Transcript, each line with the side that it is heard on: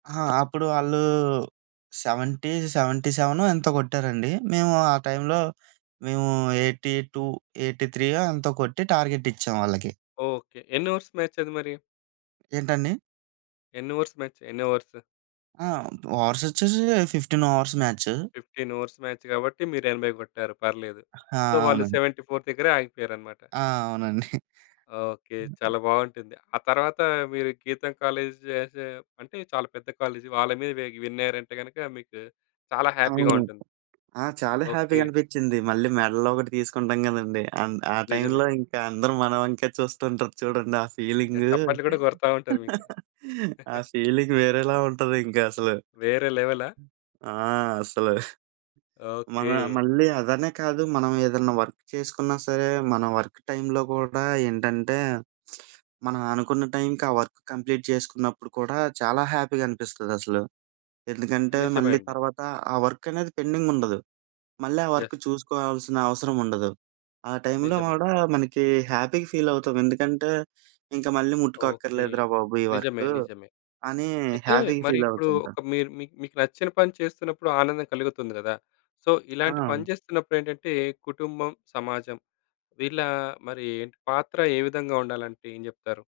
right: ఆ! అప్పుడు ఆళ్ళు 70 సెవెంటీ సెవెనో ఎంతో కొట్టారండి. మేము ఆ టైంలో మేము 82 ఎయిటీ త్రీయో ఎంతో కొట్టి, టార్గెట్ ఇచ్చాం వాళ్ళకి.
left: ఓకె. ఎన్ని ఓవర్స్ మాచ్ అది మరి?
right: ఏంటండి?
left: ఎన్ని ఓవర్స్ మ్యాచ్? ఎన్ని ఓవర్స్?
right: ఆ! ఓవర్స్ వచ్చేసి 15 ఓవర్స్ మ్యాచ్.
left: 15 ఓవర్స్ మ్యాచ్ కాబట్టి, మీరు 80 కొట్టారు. పర్లేదు.
right: ఆ!
left: సో, వాళ్ళు
right: అవును.
left: 74 దగ్గరే ఆగిపోయారన్నమాట.
right: ఆ! అవునండి.
left: ఓకె. చాలా బాగుంటుంది. ఆ తర్వాత, మీరు గీతం కాలేజ్ చేసే అంటే చాలా పెద్ద కాలేజ్ వాళ్ళ మీద వెగ్ విన్నారంటే గనక, మీకు చాలా హ్యాపీగా
right: అవును.
left: ఉంటుంది.
right: ఆ! చాలా హ్యాపీగా
left: ఓకె.
right: అనిపించింది. మళ్ళీ మెడలోకటి తీసుకుంటాం కదండీ. అండ్ ఆ
left: నిజమే.
right: టైంలో, ఇంకా అందరు మన వంక చూస్తుంటారు చూడండి ఆ
left: ఇగ
right: ఫీలింగు.
left: చప్పట్లు కూడా కొడతావుంటారు మీకు.
right: ఆ ఫీలింగ్ వేరేలా ఉంటది ఇంకా అసలు.
left: వేరే లెవెలా?
right: ఆ! అసలు. మనం
left: ఓకె.
right: మళ్ళీ అదనే కాదు, మనం ఏదన్నా వర్క్ చేసుకున్నా సరే, మన వర్క్ టైమ్‌లో కూడా ఏంటంటే, మనం అనుకున్న టైంకి ఆ వర్క్ కంప్లీట్ చేసుకున్నప్పుడు కూడా, చాలా హ్యాపీగా అనిపిస్తుంది అసలు. ఎందుకంటే,
left: నిజమే
right: మళ్ళీ
left: అండి.
right: తర్వాత ఆ వర్క్ అనేది పెండింగుండదు. మళ్ళీ ఆ
left: యెస్.
right: వర్క్ చూసుకోవాల్సిన అవసరం ఉండదు, ఆ టైంలో
left: నిజమే.
right: కూడా మనకి హ్యాపీగా ఫీలవుతాం ఎందుకంటే, ఇంక మళ్ళీ
left: ఓకె.
right: ముట్టుకోక్కర్లేదురా బాబు ఈ
left: నిజమే,
right: వర్కు,
left: నిజమే.
right: అని
left: అయితే
right: హ్యాపీగా
left: మరి ఇప్పుడు,
right: ఫీలవుతుంటాం.
left: ఒక మీరు మీక్ మీకు నచ్చిన పని చేస్తున్నప్పుడు ఆనందం కలుగుతుంది గదా! సో,
right: ఆ!
left: ఇలాంటి పని
right: అవును.
left: చేస్తున్నప్పుడు ఏంటంటే కుటుంబం, సమాజం వీళ్ళ మరి ఏంటి పాత్ర ఏ విధంగా ఉండాలంటే ఏం చెప్తారు?